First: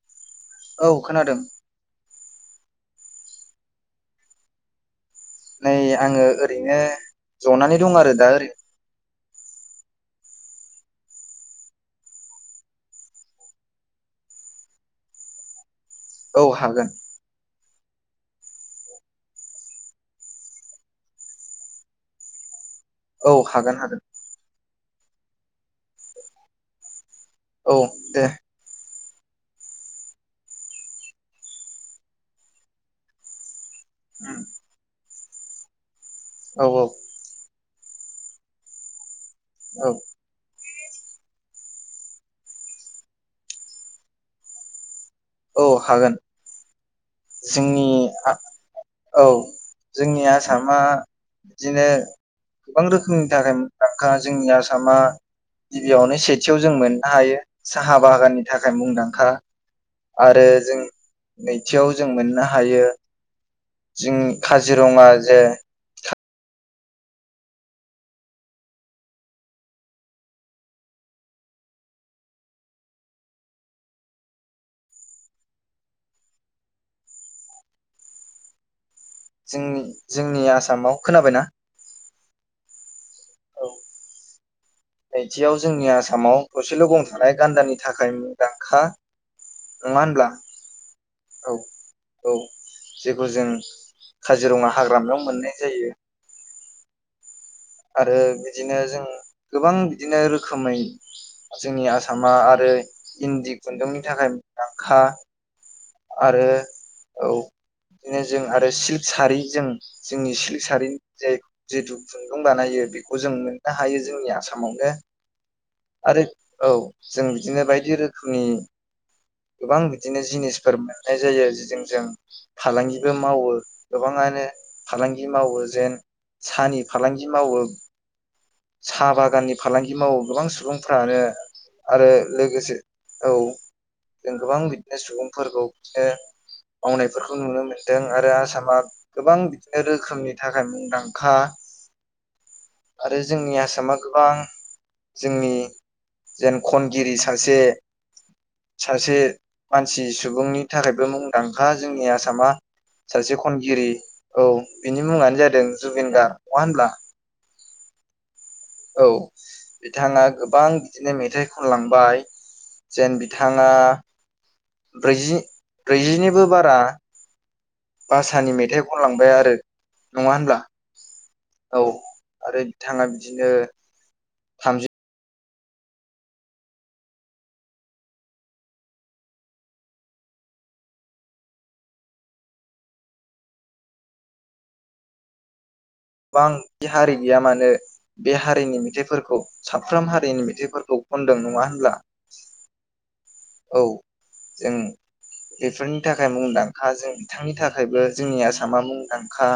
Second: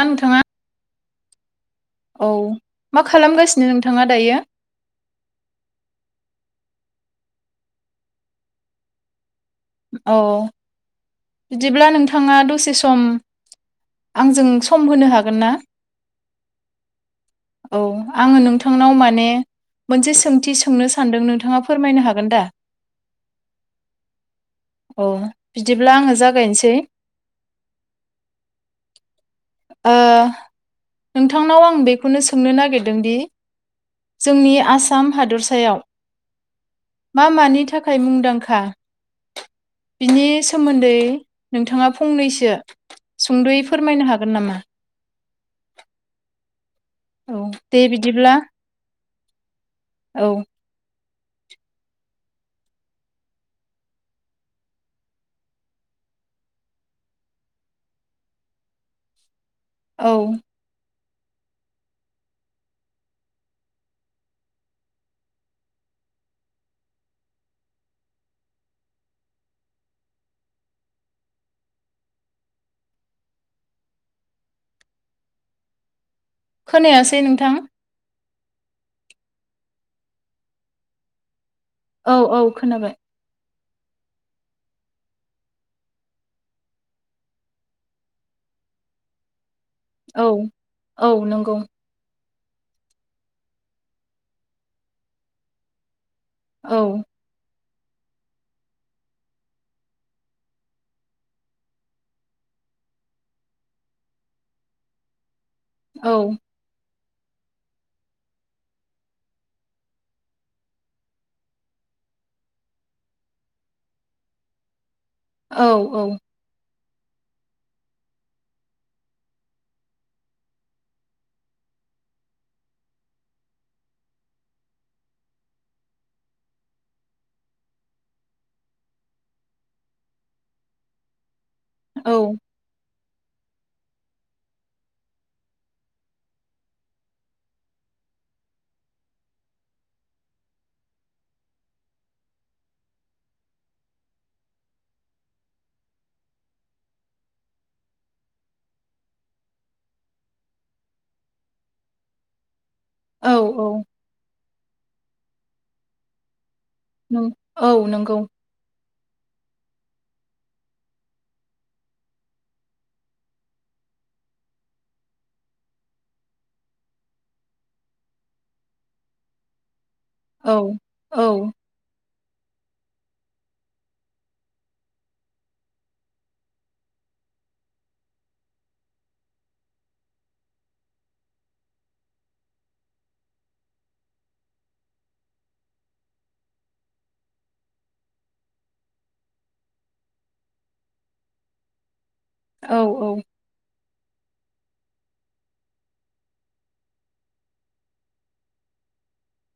दा नोंथांङा औ खोनादों। औ मा खालामगासिनो नोंथाङा दायो? नै आङो ओरैनो जनानै दं आरो दा ओरैनो। औ बिदिब्ला नोंथाङा दसे सम आंजों सम होनो हागोन ना? औ हागोन औ आङो नोंथांनाव माने मोनसे सोंथि सोंनो सानदों नोंथाङा फोरमायनो हागोन दा? औ हागोन हागोन। औ बिदिब्ला आङो [unintelligible] जागायनोसै औ दे ओ नोंथांनाव आं बेखौनो सोंनो नागिरदों दि उम, जोंनि आसाम हादरसायाव औ औ मा मानि था थाखाय मुंदांखा? औ बिनि स सोमोन्दै नोंथाङा फंनैसो सुंदयै फोरमायनो हागोन नामा? अ हागोन औ दे जोंनि आ बिदिब्ला औ जोंनि औ आसामा बिदिनो गोबां रोखोमनि थाखाय मुंदांखा जोंनि आसामा गिबियावनो सेथियाव जों मोन्नो हायो साहा बागाननि थाखाय मुंदांखा। औ आरो जों नैथियाव जों मोननो हायो, जोंनि काजिरङा जे खोनायासै नंथां। जोंनि जोंनि आसामाव खोनाबायना? ओव औ खोनाबाय। ओव। नैथियाव जोंनि आसामाव थसेल गंथ थानाय गान्दानि थाखाय मुंदांखा। औ नङाहोनब्ला? औ नंगौ। ओव जेखौ जों काजिरङा हाग्रामायाव मोननाय जायो। ओव। आरो बिदिनो जों गोबां बिदिनो रोखोमै जोंनि आसामा आरो इन्दि खुन्दुंनि थाखाय मुंदांखा। औ आरो ओव बिदिनो जों आरो सिल्क सारि जों जोंनि सिल्क सारिनि जाय जिथु खुन्दुं बानायो बेखौ जों मोननो हायो जोंनि आसामावनो। औ आरो ओव। जों बिदिनो बायदि रोखोमनि। गोबां बिदिनो जिनिसफोर मोननाय जायो जोंजों, फालांगिबो मावो, गोबाङानो फालांगि मावो जेन साहानि फालांगि मावो साहा बागाननि फालांगि मावो गोबां सुबुंफ्रानो। औ आरो लोगोसे औ जों गोबां बिदिनो सुबुंफोरखौ बिदिनो मावनायफोरखौ नुनो मोनदों, आरो आसामा गोबां बिदिनो रोखोमनि थाखाय मुंदांखा। आरो जोंनि आसामा गोबां जोंनि जेन खनगिरि सासे सासे मानसि सुबुंनि थाखायबो मुंदांखा, जोंनि आसामा औ सासे औ खनगिरि औ बिनि मुङानो जादों जुबिन गार्ड। नङा होनब्ला? नों औ नोंगौ। औ बिथाङा गोबां बिदिनो मेथाइ खनलांबाय जेन बिथाङा ब्रैजि ब्रैजिनिबो बारा। भाषानि मेथाइ खनलांबाय आरो। नङा औ होनब्ला औ औ। आरो बिथाङा बिदिनो थामजि गोबां हारि गैया मानो बे हारिनि मेथाइफोरखौ साफ्रोम हारिनि मेथाइफोरखौ खनदों, नङा होनब्ला? औ औ। औ जों बेफोरनि थाखाय मुंदांखा जों बिथांनि थाखायबो जोंनि आसामा मुंदांखा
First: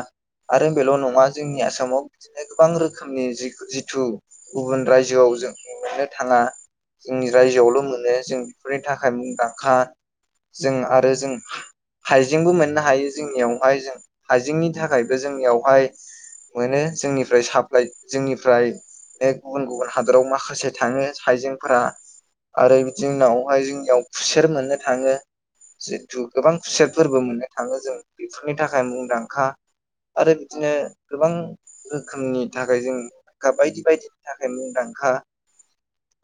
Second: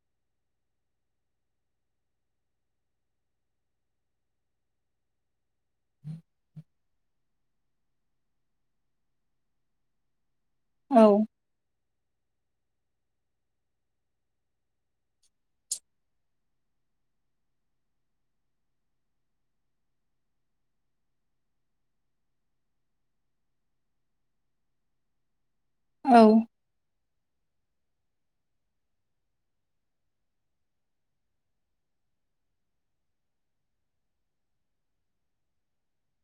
आरो बेल' नङा जोंनि आसामाव बिदिनो गोबां रोखोमनि जिथु गुबुन रायजोआव जों। मोननो थाङा जोंनि रायजोआवल' मोनो जों। बेफोरनि थाखाय मुंदांखा। जों औ आरो जों खाइ हाइजेंबो मोननो हायो जोंनियावहाय जों हाइजेंनि थाखायबो जोंनियावहाय मोनो, जोंनिफ्राय साप्लाइ जोंनिफ्राय गुबुन गुबुन हादराव माखासे थाङो हाइजेंफोरा, आरो बिदिनो जोंनाव। ओमफाय जोंनियाव खुसेर मोननो थाङो। औ जेथु गोबां खुसेर फोरबो मोननो थाङो जों बेफोरनि थाखाय मुंदांखा आरो बिदिनो गोबां रोखोमनि थाखाय जों गा बायदि बायदिनि थाखाय मुंदांखा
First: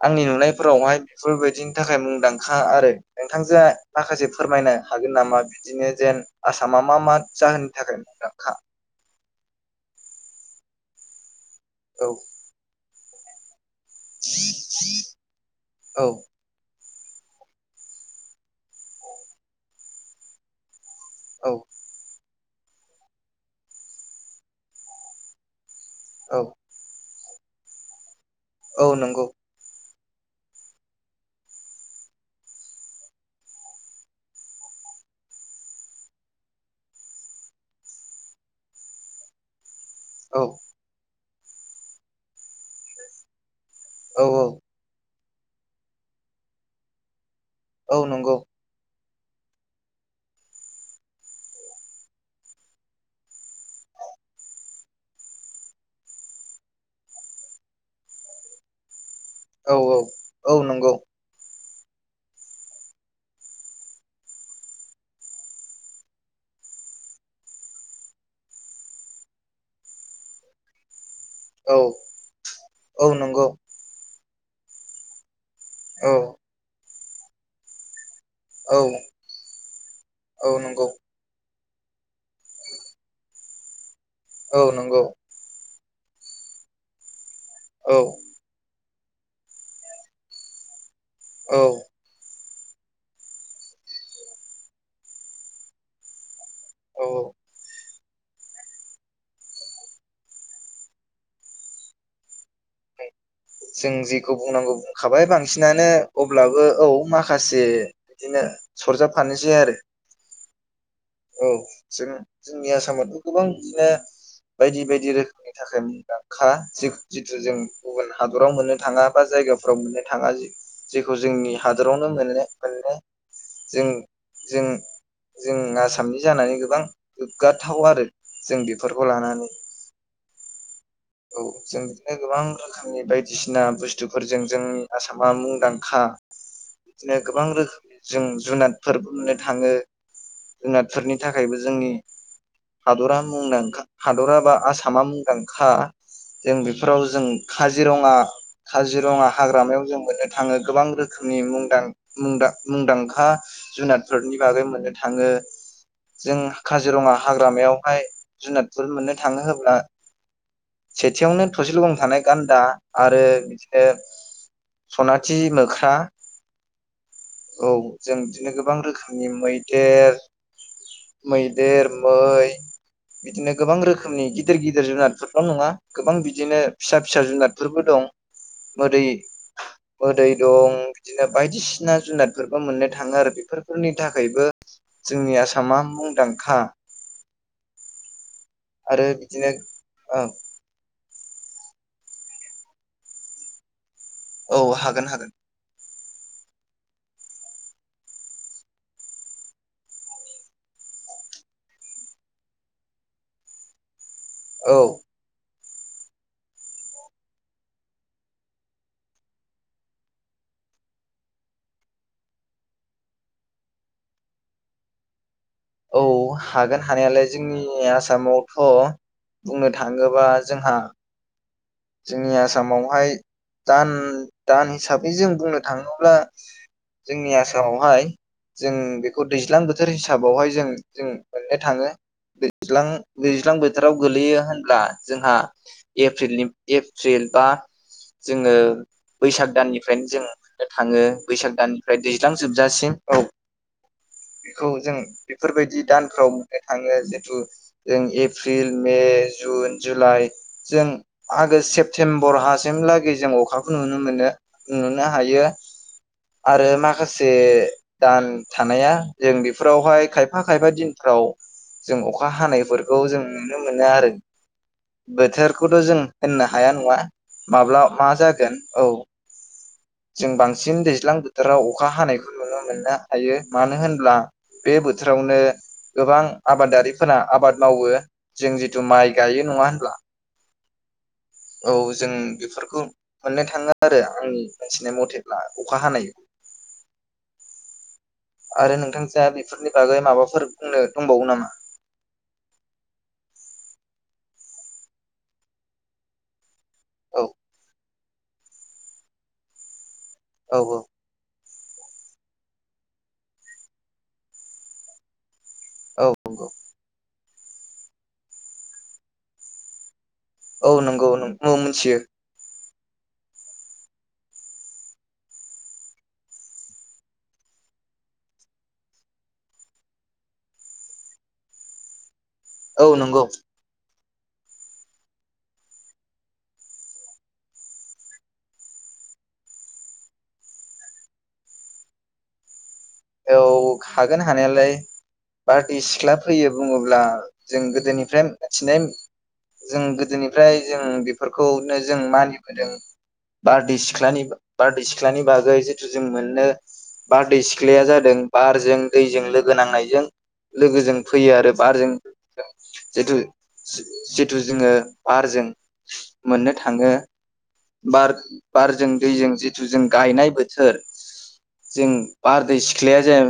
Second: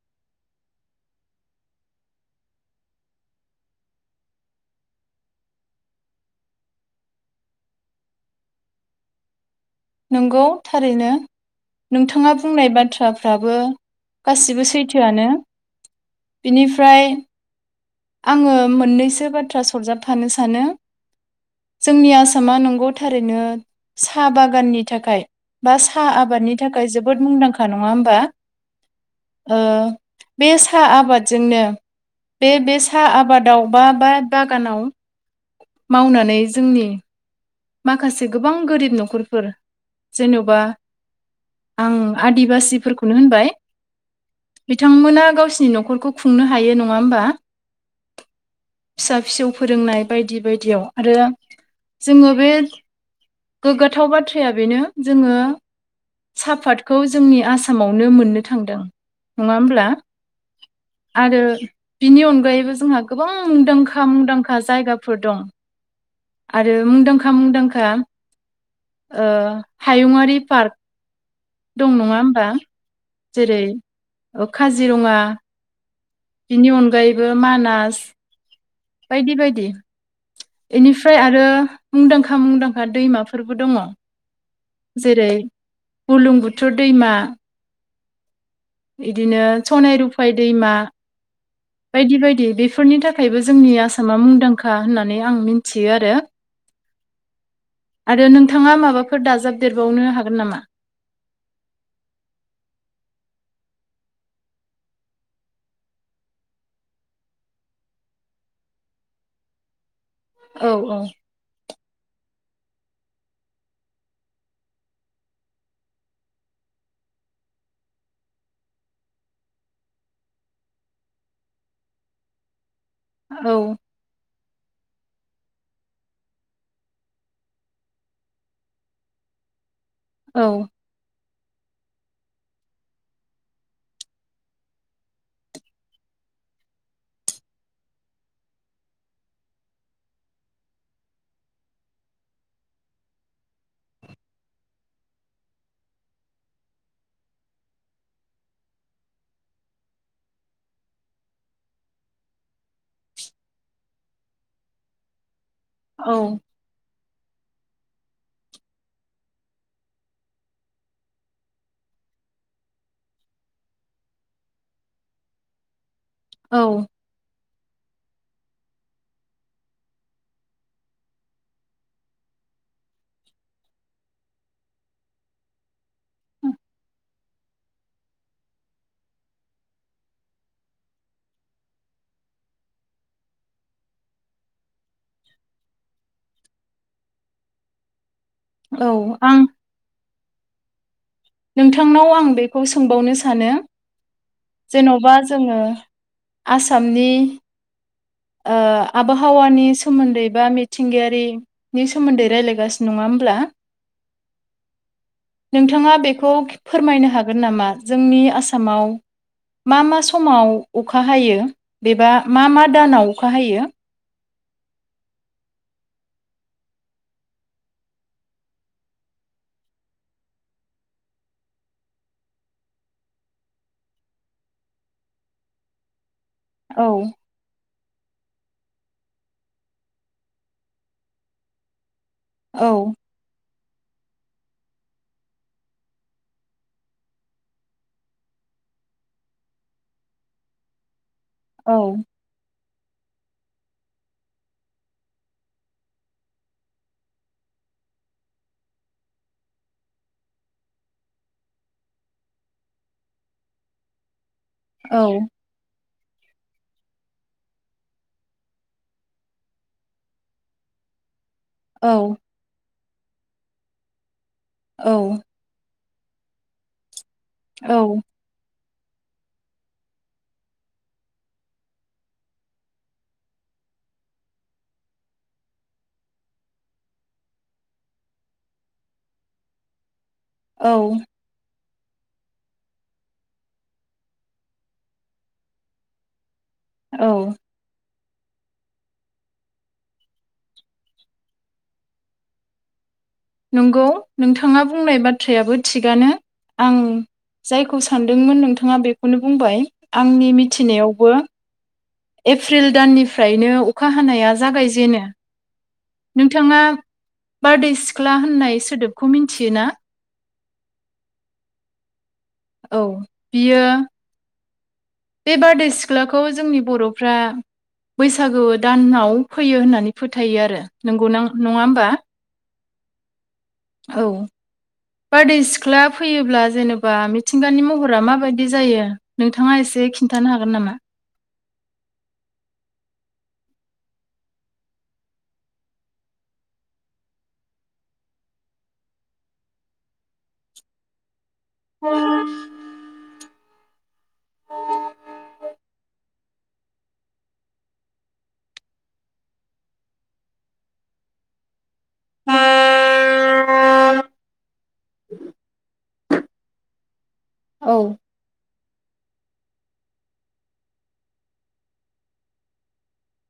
आंनि नुनायफोरावहाय बेफोरबायदिनि थाखाय मुंदखा मुंदांखा आरो नोंथांजोआ माखासे फोरमायनो हागोन नामा बिदिनो जेन आसामा मा मा जाहोननि थाखाय मुंदांखा नंगौ थारैनो औ नोंथाङा बुंनाय बाथ्रा दाबो गासिबो सैथोआनो औ बिनि फ्राय आङो मोननैसो बाथ्रा सरजाबफानो सानो औ जोंनि आसाम आसामा नंगौ थारैनो साहा बागाननि थाखाय बा साहा औ आबादनि थाखाय जोब जोबोद मुंदांखा नङा होमबा? औ नंगौ। ओ बे साहा आबादजोंनो बे बे सा आबादाव बा बा बागानाव मावनानै जोंनि माखासे गोबां गोरिब न'खरफोर औ जेनेवबा आं आदिबासिफोरखौनो होनबाय औ औ बिथांमोना गावसिनि न'खरखौ खुंनो हायो नङा होमबा? औ नंगौ फिसा फिसौ फोरोंनाय बायदि बायदियाव आरो जोङो बे गोग्गाथाव बाथ्राया बेनो जोङो सापादखौ जोंनि आसामावनो मोननो थांदों । नङा औ होमब्ला औ औ नंगौ आरो बिनि अनगायैबो जोंहा गोबां मुंदांखा मुंदांखा जायगाफोर दं । आरो मुंदांखा मुंदांखा ओ हायुङरारि पार्क औ दं नङा होमबा? औ नंगौ जेरै ओ काजिरङा औ बिनि अनगायै बो मानास औ बायदि बायदि औ नंगौ इनिफ्राय आरो मुंदांखा मुंदांखा दैमाफोरबो दङ । औ नंगौ । बुरलुंबुथुर दैमा औ । इदिनो सनाय रुफाय दैमा औ बायदि बायदि बे फोरनि थाखायबो जोंनि आसामा मुंदांखा होननानै आं मिथियो आरो । औ। आरो नोंथाङा माबाफोर दाजाबदेरबावनो हागोन नामा? जों जेखौ बुंनांगौ बुंखाबाय बांसिनानो अब्लाबो औ माखासे बिदिनो सरजाबफानोसै आरो । औ औ । औ जों जोंनि आसामथ' गोबां बिदिनो बायदि बायदि रोखोमनि थाखाय मुंदांखा जिथु जों गुबुन हादराव मोननो थाङा बा जायगाफोराव मोननो थाङा जेखौ जोंनि हादरावनो मोननो मोननै औ जों जों जों आ सामनि जानानै गोबां गोग्गाथाव आरो जों बेफोरखौ लानानै औ । औ जों बिदिनो गोबां रोखोमनि बायदिसिना बुस्थुफोरजों जोंनि आसामा मुंदांखा बिदिनो गोबां रोखोमनि जों जुनादफोरबो मोननो थाङो जुनादफोरनि थाखायबो जोंनि हादरा मुंदांखा हादरा बा आसामा मुंदांखा । जों बेफोराव जों काजिरङा काजिरङा हाग्रामायाव जों मोननो थाङो गोबां रोखोमनि मुंदां मुंदा मुंदांखा जुनादफोरनि बागै मोननो थाङो । औ जों काजिरङा हाग्रामायावहाय जुनादफोर मोननो थाङो होब्ला सेथियावनो थसेल' गं थानाय गान्दा आरो बिथिनो सनाथि मोख्रा । औ । औ जों बिदिनो गोबां रोखोमनि मैदेर मैदेर मै बिदिनो गोबां रोखोमनि गिदिर गिदिर जुनारफोर बां नङा गोबां बिदिनो फिसा फिसा जुनादफोरबो दं मोदै मोदै दं बिदिनो बायदिसिना जुनादफोरबो मोननो थाङो आरो बेफोरफोरनि थाखायबो जोंनि आसामा मुंदांखा । आरो औ आं बिदिनो औ । नोंथांनाव आं बेखौ सोंबावनो सानो औ हागोन जेन'बा हागोन जोङो आसामनि ओ आबहावानि सोमोन्दै बा मिथिंगायारिनि सोमोन्दै रायज्लायगासिनो नङा होमब्ला? औ । नोंथाङा बे खौ फोरमायनो हागोन नामा जोंनि आसामाव मा मा समाव अखा हायो बेबा मा मा दानाव अखा हायो? औ हागोन हानायालाय जोंनि आसामावथ' बुंनो थाङोबा जोंहा जोंनि आसामावहाय दान दान हिसाबै जों बुंनो थाङोब्ला औ जोंनि आसामावहाय जों बेखौ दैज्लां बोथोर हिसाबावहाय जों जों मोननो थाङो । दैज्लां औ दैज्लां बो थोराव गोगलैयो होनब्ला जोंहा एप्रिलनि एप्रिल बा जोङो बैसाग दाननिफ्रायनो जों मोननो थाङो । बैसाग औ दाननिफ्राय दैज्लां जोब जासिम औ बेखौ जों बेफोरबायदि दानफ्राव मोननो थाङो जेतु जों एप्रिल मे जुन जुलाइ जों आगष्ट सेप्तेम्बरहासिमलागै जों अखाखौ नुनो मोनो । औ नुनो हायो । आरो माखासे दान थानाया जों बेफोरावहाय खायफा खायफा दिनफ्राव औ जों अखा हानायफोर औ जों नुनो मोनो आरो औ बोथोरखौथ' जों होननो हाया नङा माब्ला औ मा जागोन औ जों बांसिन दैल्जां बोथोराव अखा हानायखौ नुनो मोननो हायो मानो होनब्ला बे बोथोरावनो गोबां आबादारिफोरा आबाद मावो जों जिथु माइ गायो नङा होनब्ला औ औ जों बेफोरखौ मोननो थाङो आरो आंनि मोनथिनाय मथेब्ला अखा हानाय औ आरो नोंथांजोया बेफोरनि बागै माबाफोर बुंनो दंबावो नामा नंगौ नोंथाङा बुंनाय बाथ्रायाबो थिगानो आं औ जायखौ सो सानदोंमोन नोंथाङा बेखौनो बुंबाय आंनि औ मिथिनायावबो एफ्रिल दाननिफ्रायनो अखा हानाया जागायजेनो औ नंगौ नोंथाङा बारदै सिख्ला होननाय सोदोबखौ मिन्थियो ना औ नंगौ औ मोनथियो औ बियो बे बारदै सिख्लाखौ जोंनि बर'फ्रा बैसागु दानाव फैयो होननानै फोथायो आरो नंगौना नङा होमबा औ नंगौ औ बारदै सिख्ला फैयोब्ला जेनेबा मिथिंगानि महरा माबायदि जायो नोंथाङा एसे खिन्थानो हागोन नामा औ हागोन हानायालाय बारदै सिख्ला फैयो बुङोब्ला जों गोदोनिफ्रा मिथिनो जों गोदोनिफ्राय जों फोरखौनो जों मानिबोदों बारदै सिख्लानि बारदै सिख्लानि बागै जिथु जों मोननो बारदै सि ख्लाया जादों बारजों दैजों लोगो नांनायजों लोगोजों फैयो आरो बारजों जिथु जि जिथु जोङो बारजों। मोननो थाङो औ बार बारजों दैजों जिथु जों गायनाय बोथोर जों बारदै सिख्लाया जों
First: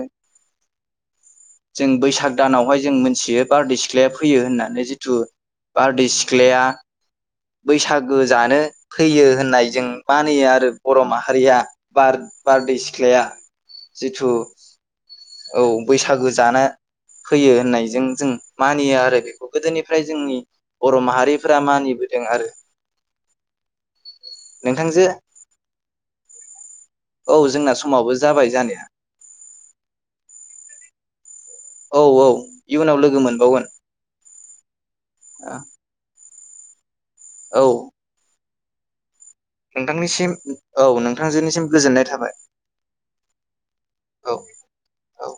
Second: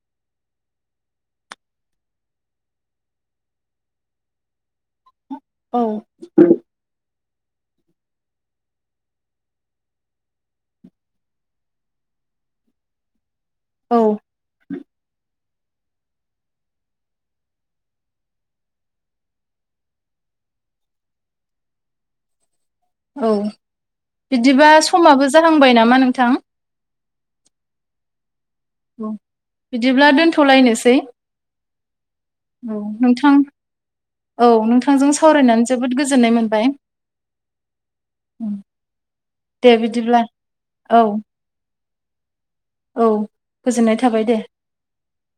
जों बैसाग दानावहाय जों मोनथियो बारदै सिख्लाया फैयो होननानै जिथु औ बारदै सिख्लाया बैसागो जानो फैयो होननाय जों मानियो आरो बर' माहारिया बार बारदै सिख्लाया औ जिथु औ बैसागो जानो फैयो होननायजों जों मानियो आरो बेखौ गोदोनिफ्राय जोंनि बर' माहारिफोरा मानिबोदों आरो औ बिदिबा नोंथांजो समाबो जाहांबाय नामा नोंथां? औ जोंना समावबो जाबाय। जानाया औ बिदिब्ला दोनथ'लायनो सै। औ औ इयुनाव लोगो नोंथां मोनबावगोन औ नोंथांजों सावरायनानै जोबोद गोजोननाय मोन बाय। औ। उम। नोंथांनिसिम औ नोंथांजोनिसिम गोजोन्नाय थाबाय। औ गोजोननाय थाबाय औ दे। औ